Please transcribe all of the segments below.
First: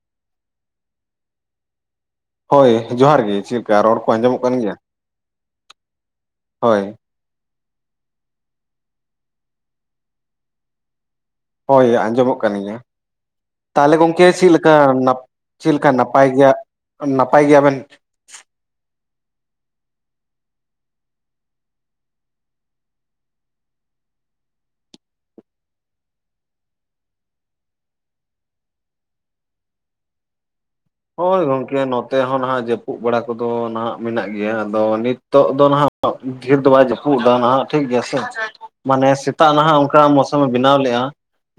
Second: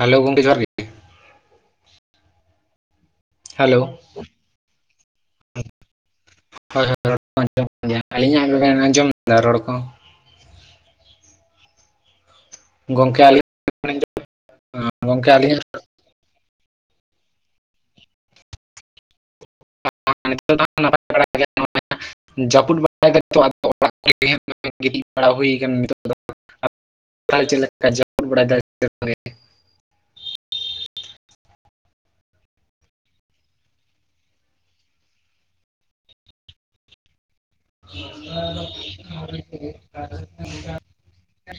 Hello ᱜᱚᱝᱠᱮ ᱡᱚᱦᱟᱨ ᱜᱮᱼᱼ ᱦᱳᱭ ᱡᱚᱦᱟᱨ ᱜᱮ ᱪᱮᱫᱠᱟ ᱦᱮᱞᱳ ᱨᱚᱲ ᱠᱚ ᱟᱸᱡᱚᱢᱚᱜ ᱠᱟᱱ ᱜᱮᱭᱟ? ᱦᱳᱭ, ᱨᱚᱲ ᱠᱚ ᱟᱸᱡᱚᱢᱚᱜ ᱠᱟᱱ ᱜᱮᱭᱟᱹ ᱟᱞᱤᱧᱟᱜ ᱵᱮᱱ ᱟᱸᱡᱚᱢᱫᱟ ᱨᱚᱲ ᱠᱚ? ᱦᱳᱭ ᱟᱸᱡᱚᱢᱚᱜᱼᱼ ᱠᱟᱱ ᱜᱮᱭᱟ ᱜᱚᱢᱠᱮ ᱛᱟᱞᱦᱮ ᱟᱹᱞᱤᱧ ᱜᱚᱝᱠᱮ ᱪᱤᱫ ᱞᱮᱠᱟ ᱜᱚᱢᱠᱮ ᱟᱹᱞᱤᱧᱟᱜ ᱪᱤᱫ ᱠᱟ ᱱᱟᱯᱟᱭ ᱜᱮᱭᱟᱼᱼ ᱱᱟᱯᱟᱭ ᱜᱮᱭᱟᱵᱮᱱ? ᱱᱤᱛᱚᱜ ᱫᱚ ᱦᱟᱸᱜ ᱱᱟᱯᱟᱭ ᱵᱟᱲᱟ ᱜᱮ [unintelligible] ᱡᱟᱹᱯᱩᱫ ᱵᱟᱲᱟᱭ [inaudible] ᱚᱲᱟᱜ ᱨᱮᱜᱮ ᱜᱤᱛᱤᱡ ᱵᱟᱲᱟ ᱦᱩᱭᱠ ᱱᱤᱛᱚᱜ ᱫᱚ᱾ ᱪᱟᱜ ᱪᱮᱫ ᱞᱮᱠᱟ [unintelligible] ᱦᱳᱭ ᱜᱚᱝᱠᱮ ᱱᱚᱛᱮ ᱦᱚᱸ ᱱᱟᱦᱟᱸᱜ ᱡᱟᱹᱯᱩᱫ ᱵᱟᱲᱟ ᱠᱚᱫᱚ ᱱᱷᱟᱜ ᱢᱮᱱᱟᱜ ᱜᱮᱭᱟ, ᱟᱫᱚ ᱱᱤᱛᱚᱜ ᱫᱚ ᱦᱟᱸᱜᱼᱼ ᱱᱛᱜ ᱰᱷᱮᱨ ᱫᱚ ᱵᱟᱭ ᱡᱟᱹᱯᱩᱫ ᱮᱫᱟ ᱱᱷᱟᱜ ᱴᱷᱤᱠ ᱜᱮᱭᱟ᱾ ᱢᱟᱱᱮ ᱥᱮᱛᱟᱜ ᱱᱷᱟᱜ ᱚᱱᱠᱟ ᱢᱳᱥᱟᱢ ᱮ ᱵᱮᱱᱟᱣ ᱞᱮᱜ-ᱟ᱾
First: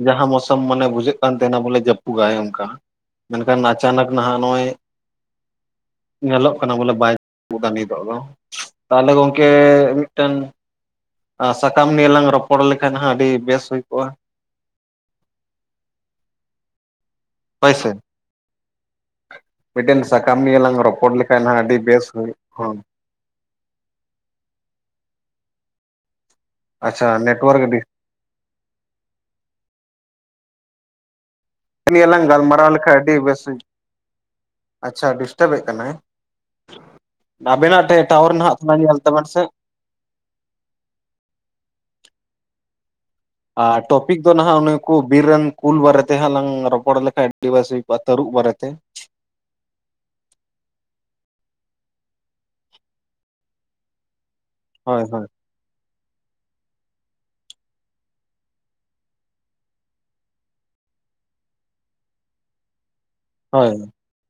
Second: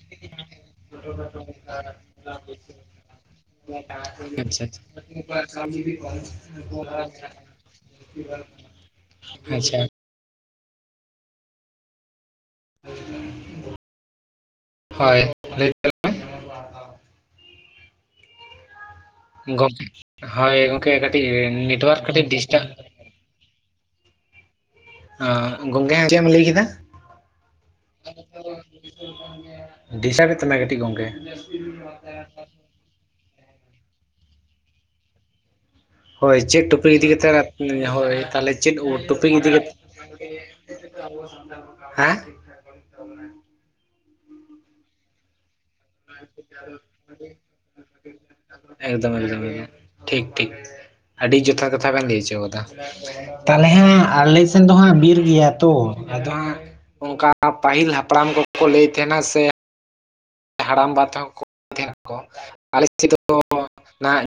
ᱡᱟᱦᱟᱸ ᱢᱳᱥᱳᱢ ᱢᱟᱱᱮ ᱵᱩᱡᱷᱟᱹᱜ ᱠᱟᱱ ᱛᱟᱦᱮᱸᱱᱟ ᱵᱚᱞᱮ ᱡᱟᱹᱯᱩᱫᱟᱭ ᱚᱱᱠᱟ ᱢᱮᱱᱠᱷᱟᱱ ᱟᱪᱟᱱᱟᱼᱼ ᱟᱪᱪᱷᱟ-ᱟᱪᱪᱷᱟᱼᱼ ᱧᱮᱞᱚᱜ ᱠᱟᱱᱟ ᱵᱚᱞᱮ [inaudible] ᱱᱤᱛᱚᱜ ᱫᱚ ᱛᱟᱦᱚᱞᱮ ᱜᱚᱝᱠᱮᱻ ᱟᱪᱪᱷᱟ ᱢᱤᱫᱴᱟᱹᱝᱼᱼ ᱟᱸ ᱥᱟᱠᱟᱢ ᱱᱤᱭᱮ ᱞᱟᱝ ᱨᱚᱯᱚᱲ ᱞᱮᱠᱷᱟᱱ ᱦᱚᱸ ᱟᱹᱰᱤ ᱵᱮᱥ ᱦᱩᱭ ᱠᱚᱜ-ᱟ᱾ ᱦᱳᱭ ᱞᱟᱹᱭ ᱢᱮ ᱢᱟᱼᱼ ᱦᱳᱭ ᱥᱮ, ᱫᱟᱞᱤᱧ ᱜᱚᱢᱠᱮ ᱢᱤᱫᱴᱮᱱ ᱥᱟᱠᱟᱢ ᱦᱳᱭ ᱱᱤᱭᱮ ᱞᱟᱝ ᱜᱚᱢᱠᱮ ᱨᱚᱯᱚᱲ ᱠᱟᱹᱴᱤᱡ ᱞᱮᱠᱷᱟᱱ ᱟᱹᱰᱤ ᱱᱮᱴᱣᱟᱨᱠ ᱵᱮᱥ ᱠᱟᱹᱴᱤᱡ ᱦᱩᱭ ᱰᱤᱥᱴᱟᱵ ᱦᱚᱸᱼᱼ ᱮᱸ ᱜᱚᱝᱠᱮ ᱮᱱᱝ ᱪᱮᱫ ᱮᱢ ᱞᱟᱹᱭ ᱠᱮᱫᱟ? ᱟᱪᱪᱷᱟ ᱱᱮᱴᱚᱣᱟᱨᱠ ᱜᱮ ᱰᱤᱼᱼ ᱰᱤᱥᱴᱟᱵᱮᱫ ᱛᱟᱢᱟᱭ ᱠᱟᱹᱴᱤᱡ ᱜᱚᱢᱠᱮ᱾ ᱱᱮᱜᱮ ᱱᱤᱭᱟᱹᱞᱟᱝ ᱜᱟᱞᱢᱟᱨᱟᱣ ᱞᱮᱠᱷᱟᱡ ᱟᱹᱰᱤ ᱵᱮᱥ ᱦᱩᱭᱩᱜ, ᱟᱪᱪᱷᱟ ᱰᱤᱥᱴᱟᱵᱮᱫ ᱠᱟᱱᱟᱭ? ᱦᱳᱭ ᱪᱮᱫ ᱴᱚᱯᱤᱠ ᱤᱫᱤ ᱠᱟᱛᱮ ᱟᱵᱮᱱᱟᱜ [inaudible] ᱴᱷᱮᱡ ᱦᱳᱭ ᱴᱟᱣᱟᱨ ᱛᱟᱦᱚᱞᱮ ᱱᱟᱦᱟᱜ ᱛᱷᱚᱲᱟ ᱪᱮᱫ ᱧᱮᱞ ᱛᱟᱵᱮᱱ ᱴᱚᱯᱤᱠ ᱥᱮ ᱤᱫᱤ ᱠᱟᱛᱮᱼᱼ ᱦᱮᱸ ᱟᱨ ᱴᱚᱯᱤᱠ ᱫᱚ ᱱᱷᱟᱜ ᱮᱱᱮ ᱩᱱᱠᱩ ᱵᱤᱨ ᱨᱮᱱᱼᱼ ᱠᱩᱞ ᱵᱟᱨᱮᱛᱮ ᱦᱟᱸᱜ ᱞᱟᱝ ᱨᱚᱯᱚᱲ ᱞᱮᱠᱷᱟᱡ ᱟᱹᱰᱤ ᱵᱮᱥ ᱦᱩᱭ ᱠᱚᱜ-ᱟ ᱛᱟᱹᱨᱩᱵ ᱵᱟᱨᱮᱛᱮ᱾ ᱫᱚᱢᱮ ᱫᱚᱢᱮᱞ ᱴᱷᱤᱠᱼᱴᱷᱤᱠ ᱟᱹᱰᱤ ᱡᱚᱛᱷᱟᱛ ᱠᱟᱛᱷᱟ ᱵᱮᱱ ᱞᱟᱹᱭ ᱦᱚᱪᱚ ᱟᱠᱟᱫᱟ᱾ ᱛᱟᱦᱚᱞᱮ ᱦᱟᱸᱜ ᱟᱞᱮ ᱥᱮᱱ ᱫᱚ ᱦᱟᱸᱜ ᱦᱳᱭ ᱵᱤᱨ ᱦᱳᱭ ᱜᱮᱭᱟ ᱛᱚ, ᱟᱫᱚ ᱦᱟᱸᱜᱼᱼ ᱚᱱᱠᱟ ᱯᱟᱹᱦᱤᱞ ᱦᱟᱯᱲᱟᱢ ᱠᱚᱠᱚ ᱞᱟᱹᱭ ᱛᱟᱦᱮᱸᱱᱟ ᱥᱮᱼᱼ ᱦᱟᱲᱟᱢ ᱵᱟ ᱛᱟᱦᱮᱠᱚ ᱛᱟᱦᱮᱱᱟᱠᱚ [inaudible] ᱫᱚ ᱦᱳᱭ ᱱᱟ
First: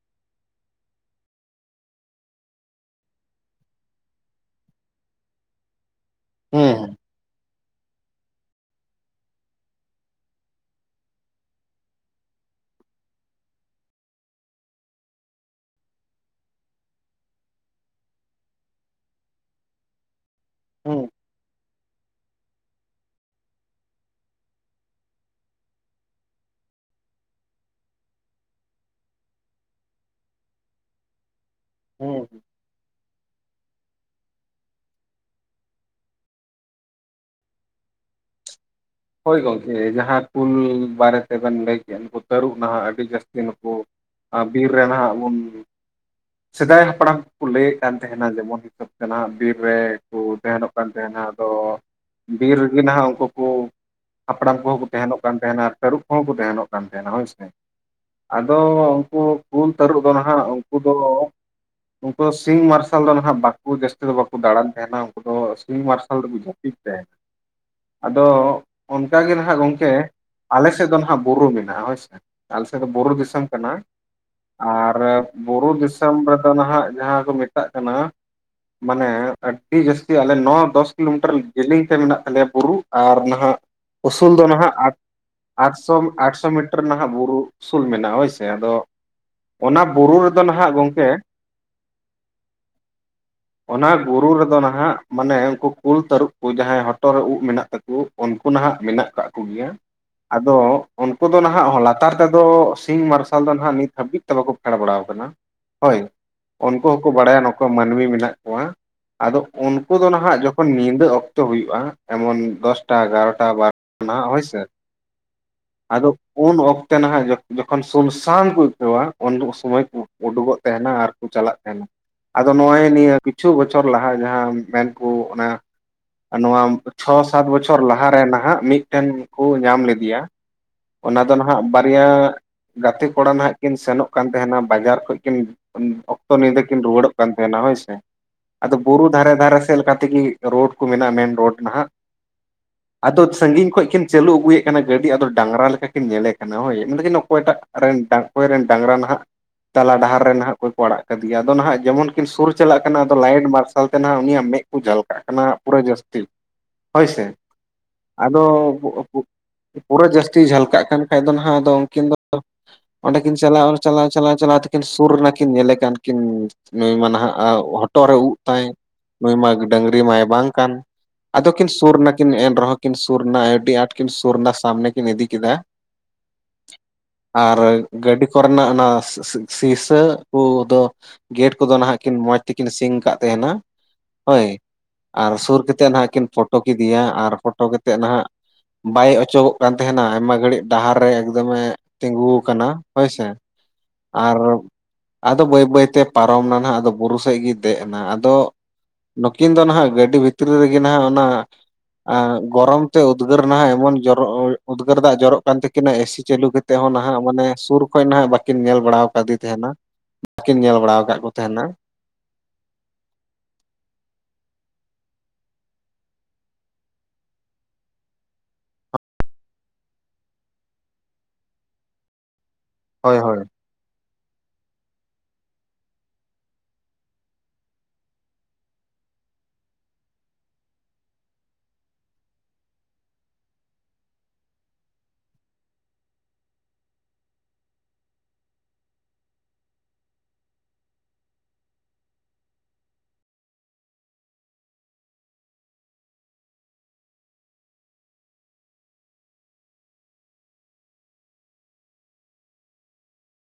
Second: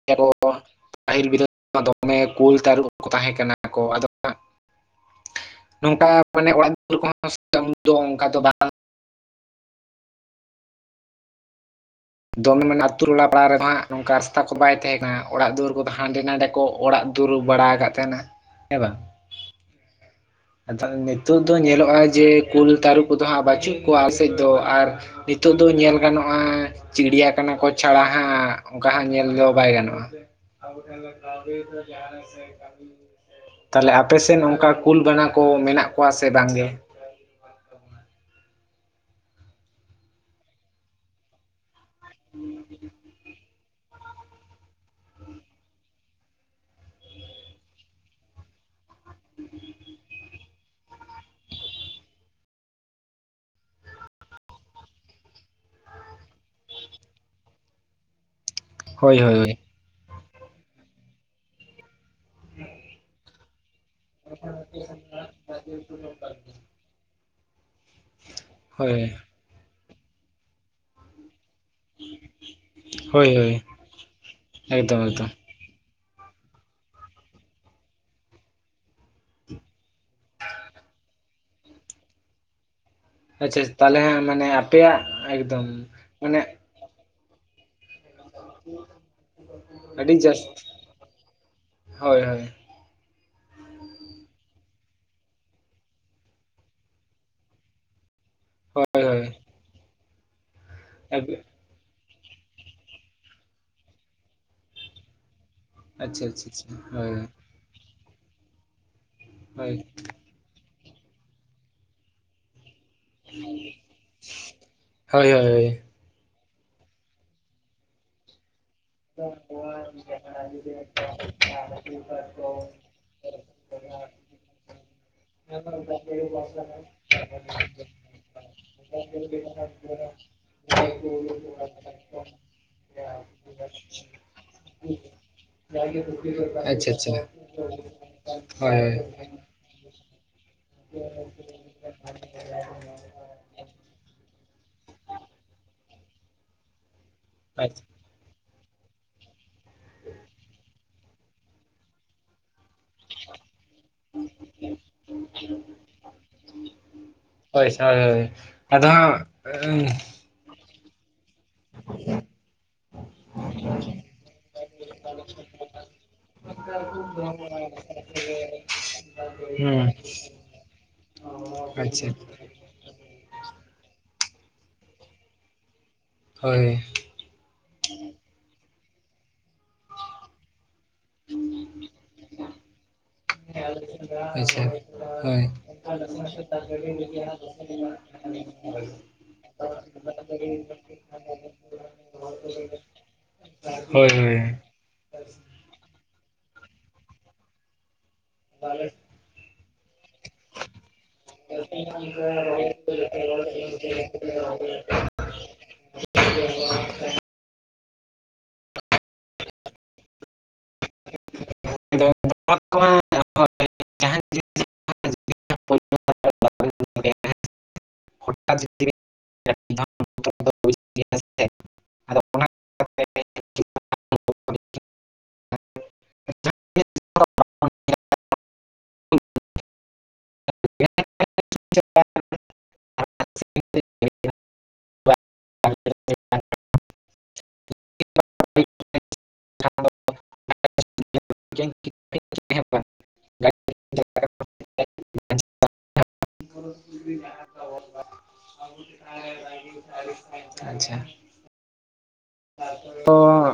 [unintelligible] ᱯᱟᱹᱦᱤᱞ ᱵᱤᱫᱟᱹ ᱫᱚᱢᱮ ᱠᱩᱞ ᱛᱟᱹᱨᱩᱵ ᱠᱚ ᱛᱟᱦᱮᱸ ᱠᱟᱱᱟ ᱠ, ᱚ ᱟᱫᱚᱼᱼ [unintelligible] ᱱᱚᱝᱠᱟ ᱢᱟᱱᱮ ᱚᱲᱟᱜ ᱦᱩᱸ ᱫᱤᱣᱟᱹᱨ ᱠᱚᱦᱚᱸ ᱫᱚ ᱩᱱᱫᱚ ᱚᱱᱠᱟ ᱫᱚ ᱵᱟᱝ᱾ ᱫᱚᱢᱮ ᱟᱱ ᱟᱛᱳ ᱴᱚᱞᱟ ᱯᱟᱲᱟ ᱨᱮᱫᱚ ᱦᱟᱸᱜ ᱱᱚᱝᱠᱟ ᱨᱟᱥᱛᱟ ᱠᱚ ᱵᱟᱭ ᱛᱟᱦᱮᱸ ᱠᱟᱱᱟ ᱚᱲᱟᱜ ᱫᱩᱣᱟᱹᱨ ᱠᱚᱫᱚ ᱦᱟᱸᱰᱮ ᱱᱟᱰᱮᱼᱼ ᱠᱚ ᱚᱲᱟᱜ ᱫᱩᱣᱟᱹᱨ ᱵᱟᱲᱟ ᱟᱠᱟᱫ ᱛᱟᱦᱮᱱᱟ ᱦᱮᱸ ᱵᱟᱝ᱾ ᱟᱫᱚ ᱦᱩᱸ ᱱᱤᱛᱳᱜ ᱫᱚ ᱧᱮᱞᱚᱜ-ᱟ ᱡᱮ ᱠᱩᱞ ᱛᱟᱹᱨᱩᱵ ᱠᱚᱫᱚ ᱦᱟᱸᱜ ᱵᱟᱹᱪᱩᱜ ᱠᱚᱣᱟ ᱥᱮᱫ ᱫᱚ᱾ ᱟᱨᱼᱼ ᱱᱤᱛᱚᱜ ᱫᱚ ᱧᱮᱞ ᱜᱟᱱᱚᱜ-ᱟ, ᱪᱤᱲᱤᱭᱟ-ᱠᱷᱟᱱᱟ ᱠᱚ ᱪᱷᱟᱲᱟ ᱦᱟᱸᱜ ᱚᱱᱠᱟ ᱦᱟᱸᱜ ᱧᱮᱞ ᱫᱚ ᱵᱟᱭ ᱜᱟᱱᱚᱜ-ᱟ᱾ [unintelligible] ᱦᱩᱸ ᱛᱟᱞᱦᱮ ᱟᱯᱮ ᱥᱮᱫ ᱚᱱᱠᱟ ᱠᱩᱞ ᱵᱟᱱᱟ ᱠᱚ ᱢᱮᱱᱟᱜ ᱠᱚᱣᱟ ᱥᱮ ᱵᱟᱝ ᱜᱮ? ᱦᱳᱭ ᱜᱚᱝᱠᱮ ᱡᱟᱦᱟᱸ ᱠᱩᱞ ᱵᱟᱨᱮ ᱛᱮᱵᱮᱱ ᱞᱟᱹᱭ ᱠᱮᱜ-ᱟ ᱱᱩᱠᱩ ᱛᱟᱹᱨᱩᱵᱽ ᱱᱷᱟᱜ ᱟᱹᱰᱤ ᱡᱟᱹᱥᱛᱤ ᱱᱩᱠᱩᱼᱼ ᱟᱸ ᱵᱤᱨ ᱨᱮ ᱱᱷᱟᱜ ᱵᱚᱱᱼᱼ ᱥᱮᱫᱟᱭ ᱦᱟᱯᱲᱟᱢ ᱠᱚᱠᱚ ᱞᱟᱹᱭᱮᱫ ᱠᱟᱱ ᱛᱟᱦᱮᱸᱱᱟ ᱡᱮᱢᱚᱱ ᱦᱤᱥᱟᱹᱵ ᱛᱮ ᱵᱤᱨ ᱨᱮᱠᱚ ᱛᱟᱦᱮᱸᱱᱚᱜ ᱠᱟᱱ ᱛᱟᱦᱮᱸᱱᱟ ᱟᱫᱚᱼᱼ ᱵᱤᱨ ᱨᱮᱜᱮ ᱱᱷᱟᱜ ᱩᱱᱠᱩ ᱠᱚᱼᱼ ᱦᱟᱯᱲᱟᱢ ᱠᱚᱦᱚᱸ ᱠᱚ ᱛᱟᱦᱮᱸᱱᱚᱜ ᱠᱟᱱ ᱛᱟᱦᱮᱸᱱᱟ, ᱟᱨ ᱛᱟᱹᱨᱩᱵ ᱠᱚᱦᱚᱸ ᱠᱚ ᱛᱟᱦᱮᱸᱱᱚᱜ, ᱠᱟᱱ ᱛᱟᱦᱮᱸᱱᱟ, ᱦᱳᱭᱥᱮᱼᱼ ᱟᱫᱚ ᱩᱱᱠᱩ ᱦᱳᱭ ᱦᱳᱭ ᱠᱩᱞ ᱛᱟᱹᱨᱩᱵ ᱫᱚ ᱦᱟᱸᱜ ᱩᱱᱠᱩ ᱫᱚᱼᱼ ᱩᱱᱠᱩ ᱫᱚ ᱥᱤᱧ ᱢᱟᱨᱥᱟᱞ ᱫᱚᱱᱷᱟᱜ ᱵᱟᱠᱼᱼ ᱩᱱᱠᱩ ᱡᱟᱹᱥᱛᱤ ᱫᱚ ᱵᱟᱠᱚ ᱫᱟᱲᱟᱱ ᱛᱟᱦᱮᱸᱱᱟ ᱩᱱᱠᱩ ᱫᱚ ᱥᱤᱧ ᱢᱟᱨᱥᱟᱞ ᱨᱮᱠᱚ ᱡᱟᱹᱯᱤᱫ ᱛᱟᱦᱮᱸᱱᱟ᱾ ᱟᱫᱚ ᱦᱳᱭ ᱚᱱᱠᱟ ᱜᱮ ᱦᱟᱸᱜ ᱜᱚᱝᱠᱮ ᱟᱞᱮ ᱥᱮᱫ ᱫᱚ ᱦᱟᱸᱜ ᱵᱩᱨᱩ ᱢᱮᱱᱟᱜᱼᱟ᱾ ᱦᱳᱭ ᱥᱮ ᱟᱞᱮ ᱥᱮᱫ ᱫᱚ ᱵᱩᱨᱩ ᱦᱳᱭ ᱫᱤᱥᱚᱢ ᱦᱳᱭ ᱠᱟᱱᱟ ᱟᱨ᱾ ᱮᱠᱫᱚᱢ ᱮᱠᱫᱚᱢ ᱵᱩᱨᱩ ᱫᱤᱥᱚᱢ ᱨᱮᱫᱚ ᱱᱷᱟᱜ ᱡᱟᱦᱟᱸ ᱠᱚ ᱢᱮᱛᱟᱜ ᱠᱟᱱᱟ᱾ ᱢᱟᱱᱮ ᱟᱹᱰᱤ ᱡᱟᱹᱥᱛᱤ ᱟᱞᱮ ᱱᱚ ᱫᱚᱥ ᱠᱤᱞᱳᱢᱤᱴᱟᱨ ᱡᱮᱞᱮᱧ ᱛᱮ ᱢᱮᱱᱟᱜ ᱛᱟᱞᱮᱭᱟ ᱵᱩᱨᱩ᱾ ᱟᱨ ᱱᱟᱦᱟᱜ ᱟᱪᱪᱷᱟ ᱛᱟᱦᱚᱞᱮ ᱦᱟᱸᱜ ᱩᱥᱩᱞ ᱫᱚ ᱢᱟᱱᱮ ᱱᱷᱟᱜ ᱟᱯᱮᱭᱟᱜ ᱮᱠᱫᱚᱢ ᱟᱴᱥᱚ ᱢᱟᱱᱮ ᱟᱴᱥᱚ ᱢᱤᱴᱟᱨ ᱨᱮ ᱱᱷᱟᱜ ᱵᱩᱨᱩ ᱩᱥᱩᱞ ᱢᱮᱱᱟᱜᱼᱟ ᱦᱳᱭᱥᱮ ᱟᱫᱚ ᱚᱱᱟ ᱟᱹᱰᱤ ᱵᱩᱨᱩ ᱨᱮᱫᱚ ᱡᱟᱹᱥᱛᱤ ᱱᱟᱦᱟᱜ ᱜᱚᱝᱠᱮ, ᱦᱳᱭ ᱦᱳᱭ ᱚᱱᱟ ᱜᱩᱨᱩ ᱨᱮᱫᱚ ᱱᱷᱟᱜ ᱢᱟᱱᱮ ᱩᱱᱠᱩ ᱠᱩᱞ ᱛᱟᱹᱨᱩᱵ ᱠᱚ ᱡᱟᱦᱟᱸᱭ ᱦᱚᱴᱚᱜ ᱨᱮ ᱩᱵ ᱢᱮᱱᱟᱜ ᱛᱟᱠᱚ ᱩᱱᱠᱩ᱾ ᱩᱱᱠᱩ ᱱᱷᱟᱜ ᱦᱳᱭ ᱢᱮᱱᱟᱜ ᱦᱳᱭ ᱟᱠᱟᱫ ᱠᱚᱜᱮᱭᱟ ᱟᱫᱚ ᱩᱱᱠᱩ ᱫᱚ ᱟᱪᱪᱷᱟ ᱱᱟᱦᱟᱜ ᱦᱚᱞᱟ ᱞᱟᱛᱟᱨ ᱛᱮᱫᱚ ᱥᱤᱧ ᱢᱟᱨᱥᱟᱞ ᱫᱚ ᱱᱟᱦᱟᱜ ᱱᱤᱛ ᱦᱟᱹᱵᱤᱡ ᱛᱮ ᱵᱟᱠᱚ ᱯᱷᱮᱰ ᱵᱟᱲᱟᱣ ᱟᱠᱟᱱᱟ, ᱦᱳᱭ ᱟᱪᱪᱷᱟ ᱟᱪᱪᱷᱟ ᱩᱱᱠᱩ ᱦᱚᱸᱠᱚ ᱵᱟᱰᱟᱭᱟ ᱦᱳᱭ ᱱᱩᱠᱩ ᱢᱟᱹᱱᱢᱤ ᱢᱮᱱᱟᱜ ᱠᱚᱣᱟ, ᱟᱫᱚ ᱩᱱᱠᱩ ᱫᱚ ᱱᱷᱟᱜ ᱡᱚᱠᱷᱚᱱ ᱧᱤᱫᱟᱹ ᱚᱠᱛᱚ ᱦᱩᱭᱩᱜᱼᱟ ᱮᱢᱚᱱ ᱫᱚᱥᱴᱟ ᱜᱟᱱ [unintelligible] ᱦᱚᱭ ᱥᱮ ᱦᱳᱭ ᱦᱳᱭ ᱟᱫᱚ ᱩᱱ ᱚᱠᱛᱮ ᱱᱷᱟᱜ ᱡᱚᱠᱷᱚᱱ ᱥᱩᱱᱥᱟᱱ ᱠᱚ ᱟᱹᱭᱠᱟᱹᱣᱟ ᱩᱱ ᱥᱚᱢᱚᱭ ᱠᱚ ᱩᱰᱩᱠᱚᱜ ᱛᱟᱦᱮᱱᱟ ᱟᱨᱠᱚ ᱪᱟᱞᱟᱜ ᱛᱟᱦᱮᱱᱟ [unintelligible] ᱟᱫᱚ ᱱᱚᱜᱼᱚᱭ ᱱᱤᱭᱟᱹ ᱠᱤᱪᱷᱩ ᱵᱚᱪᱷᱚᱨ ᱞᱟᱦᱟ ᱡᱟᱦᱟᱸ ᱢᱮᱱᱠᱩ ᱚᱱᱟ, ᱟᱨ ᱱᱚᱣᱟ ᱪᱷᱚ ᱥᱟᱛ ᱵᱪᱷᱚᱨ ᱞᱟᱦᱟ᱾ ᱨᱮ ᱱᱟᱦᱟᱜ ᱢᱤᱫᱴᱮᱱ ᱠᱩ ᱧᱟᱢ ᱞᱮᱫᱮᱭᱟ ᱚᱱᱟ ᱫᱚ ᱱᱟᱦᱟᱜ ᱵᱟᱨᱭᱟ, ᱜᱟᱛᱮ ᱠᱚᱲᱟ ᱱᱟᱦᱟᱜ, ᱠᱤᱱ ᱥᱮᱱᱚᱜ ᱠᱟᱱ ᱛᱟᱦᱮᱸᱱᱟ ᱵᱟᱡᱟᱨ ᱠᱷᱚᱱᱚᱡ ᱠᱤᱱ ᱦᱳᱭ ᱚᱠᱛᱚ ᱧᱤᱫᱟᱹ ᱠᱤᱱ ᱟᱪᱪᱷᱟ ᱟᱪᱪᱷᱟ ᱨᱩᱣᱟᱹᱲᱚᱜ ᱠᱟᱱ ᱛᱟᱦᱮᱸᱱᱟ ᱦᱳᱭ ᱥᱮ᱾ ᱟᱫᱚ ᱦᱳᱭ ᱵᱩᱨᱩ ᱫᱷᱟᱨᱮ ᱫᱷᱟᱨᱮ ᱥᱮᱫ ᱞᱮᱠᱟ ᱛᱮᱜᱮ ᱨᱳᱰ ᱠᱚ ᱢᱮᱱᱟᱜᱼᱟ ᱢᱮᱱ ᱨᱳᱰ ᱱᱟᱦᱟᱜ, ᱟᱫᱚ ᱥᱟᱜᱤᱧ ᱠᱷᱚᱱᱚᱡ ᱠᱤᱱ ᱪᱟᱹᱞᱩ ᱟᱹᱜᱩᱭᱮᱫ ᱠᱟᱱᱟ ᱜᱟᱹᱰᱤ ᱟᱫᱚ ᱰᱟᱝᱨᱟ ᱞᱮᱠᱟ ᱠᱤᱱ ᱧᱮᱞᱮ ᱠᱟᱱᱟ ᱦᱳᱭ, ᱚᱠᱚᱭᱴᱟᱜ ᱦᱳᱭ ᱨᱮᱱ ᱚᱠᱚᱭᱨᱮ ᱨᱮᱱ ᱰᱟᱝᱨᱟ ᱱᱟᱦᱟᱜ ᱛᱟᱞᱟ ᱰᱟᱦᱟᱨ ᱨᱮ ᱱᱟᱦᱟᱜ ᱚᱠᱚᱭ ᱠᱚ ᱟᱲᱟᱜ ᱠᱟᱫᱮᱭᱟ ᱟᱫᱚ ᱱᱟᱦᱟᱜ ᱡᱮᱢᱚᱱ ᱠᱤᱱ ᱥᱩᱨ ᱪᱟᱞᱟᱜ ᱠᱟᱱᱟ ᱟᱫᱚ ᱞᱟᱭᱤᱴ ᱢᱟᱨᱥᱟᱞ ᱛᱮ ᱱᱟᱟᱜ ᱩᱱᱤᱭᱟᱜ ᱢᱮᱫ ᱠᱚ ᱡᱷᱟᱞ ᱠᱟᱜ ᱠᱟᱱᱟ, ᱯᱩᱨᱟᱹ ᱡᱟᱹᱥᱛᱤ ᱦᱳᱭ ᱥᱮ ᱦᱳᱭ ᱥᱮ ᱦᱳᱭ ᱦᱳᱭ, ᱟᱫᱚ ᱦᱟᱸᱜ ᱯᱩᱨᱟᱹ ᱡᱟᱹᱥᱛᱤ ᱡᱷᱟᱞᱠᱟᱜ ᱠᱟᱱ ᱠᱷᱟᱡ ᱫᱚ ᱱᱟᱦᱟᱜ ᱟᱫᱚ ᱩᱱᱠᱤᱱ ᱫᱚ, ᱚᱸᱰᱮᱠᱤᱱ ᱪᱟᱞᱟᱣ ᱪᱟᱞᱟᱣ ᱪᱟᱞᱟᱣ ᱪᱟᱞᱟᱣ ᱛᱠᱤᱱ ᱥᱩᱨ ᱨᱮᱱᱟ ᱠᱤᱱ ᱧᱮᱞᱮ ᱠᱟᱱ ᱠᱤᱱ, ᱱᱩᱭ ᱢᱟ ᱱᱟᱦᱟᱜ ᱦᱚᱴᱚᱜ ᱨᱮ ᱩᱵ ᱛᱟᱭ ᱱᱩᱭ ᱢᱟ ᱰᱝᱨᱤ ᱢᱟᱭ ᱵᱟᱝ ᱠᱟᱱ, ᱟᱫᱚᱠᱤᱱ ᱦᱩᱸ ᱥᱩᱨ ᱟᱪᱪᱷᱟ ᱱᱟ, ᱮᱱ ᱨᱮᱦᱚᱸ ᱠᱤᱱ ᱥᱩᱨ ᱮᱱᱟ ᱟᱹᱰᱤ ᱟᱸᱴ ᱠᱤᱱ ᱥᱩᱨ ᱮᱱᱟ ᱥᱟᱢᱱᱮ ᱠᱤᱱ ᱤᱫᱤ ᱠᱮᱫᱟ, ᱦᱳᱭ, ᱟᱨ ᱜᱟᱹᱰᱤ ᱠᱚᱨᱮᱱᱟᱜ ᱚᱱᱟ ᱥᱤᱥᱟᱹ ᱠᱩᱫᱚ ᱜᱮᱴ ᱠᱚᱫᱚ ᱱᱟᱦᱟᱜ ᱠᱤᱱ ᱢᱚᱸᱡᱽ ᱛᱮᱠᱤᱱ ᱥᱤᱧᱝ ᱠᱟᱜ, ᱛᱟᱦᱮᱱᱟ ᱦᱳᱭ ᱟᱪᱪᱷᱟ ᱦᱳᱭ, ᱤᱫᱤᱭᱟ ᱟᱨ ᱯᱷᱳᱴᱳ ᱠᱟᱛᱮᱫ ᱱᱟᱦᱟᱜ ᱵᱟᱭ ᱚᱪᱚᱜᱚᱜ ᱠᱟᱱ ᱛᱟᱦᱮᱸᱱᱟ ᱟᱭᱢᱟ ᱜᱷᱟᱹᱲᱤᱡ ᱰᱟᱦᱟᱨ ᱨᱮ ᱮᱠᱫᱚᱢᱮ, ᱛᱤᱸᱜᱩ ᱠᱟᱱᱟ ᱦᱳᱭ ᱥᱮ, ᱦᱳᱭ ᱦᱳᱭ, ᱟᱫᱚ ᱵᱟᱹᱭ ᱵᱟᱹᱭᱛᱮ ᱯᱟᱨᱚᱢ ᱱᱟ ᱱᱟᱜ ᱟᱫᱚ ᱵᱩᱨᱩ ᱥᱮᱫ ᱜᱮ ᱫᱮᱡ ᱮᱱᱟ ᱟᱫᱚ, ᱱᱩᱠᱤᱱ ᱫᱚ ᱱᱟᱦᱱᱟᱜ ᱜᱟᱹᱰᱤ ᱵᱷᱤᱛᱨᱤ ᱨᱮᱜᱮ ᱱᱟᱦᱱᱟᱜ ᱚᱱᱟ, ᱜᱚᱨᱚᱢ ᱛᱮ ᱩᱫᱽᱜᱟᱹᱨ ᱱᱟᱦᱟᱜ ᱮᱢᱚᱱᱚᱨ ᱩᱫᱽᱜᱟᱹᱨ ᱫᱟᱜ ᱡᱚᱨᱚᱜ ᱠᱟᱱ ᱛᱟᱹᱠᱤᱱᱟ ᱮᱥᱤ ᱪᱟᱹᱞᱩ ᱠᱟᱛᱮᱫ ᱦᱚᱸ ᱱᱟᱦᱟᱜ, ᱮᱸ ᱢᱟᱱᱮ ᱥᱩᱨ ᱠᱷᱚᱡ ᱱᱟᱦᱟᱜ ᱵᱟᱹᱠᱤᱱ ᱧᱮᱞ ᱵᱟᱲᱟ ᱠᱟᱫᱮ ᱛᱟᱦᱮᱸᱱᱟ ᱵᱟᱟᱹᱠᱤᱱ ᱧᱮᱞ ᱵᱟᱲᱟ ᱟᱠᱟᱫ ᱠᱚ ᱛᱟᱦᱮᱸᱱᱟ᱾ [inaudible] [inaudible] [inaudible] ᱦᱳᱭ ᱦᱳᱭ ᱟᱪᱪᱷᱟ, [inaudible] [unintelligible] [inaudible] ᱟᱪᱪᱷᱟ ᱛᱚ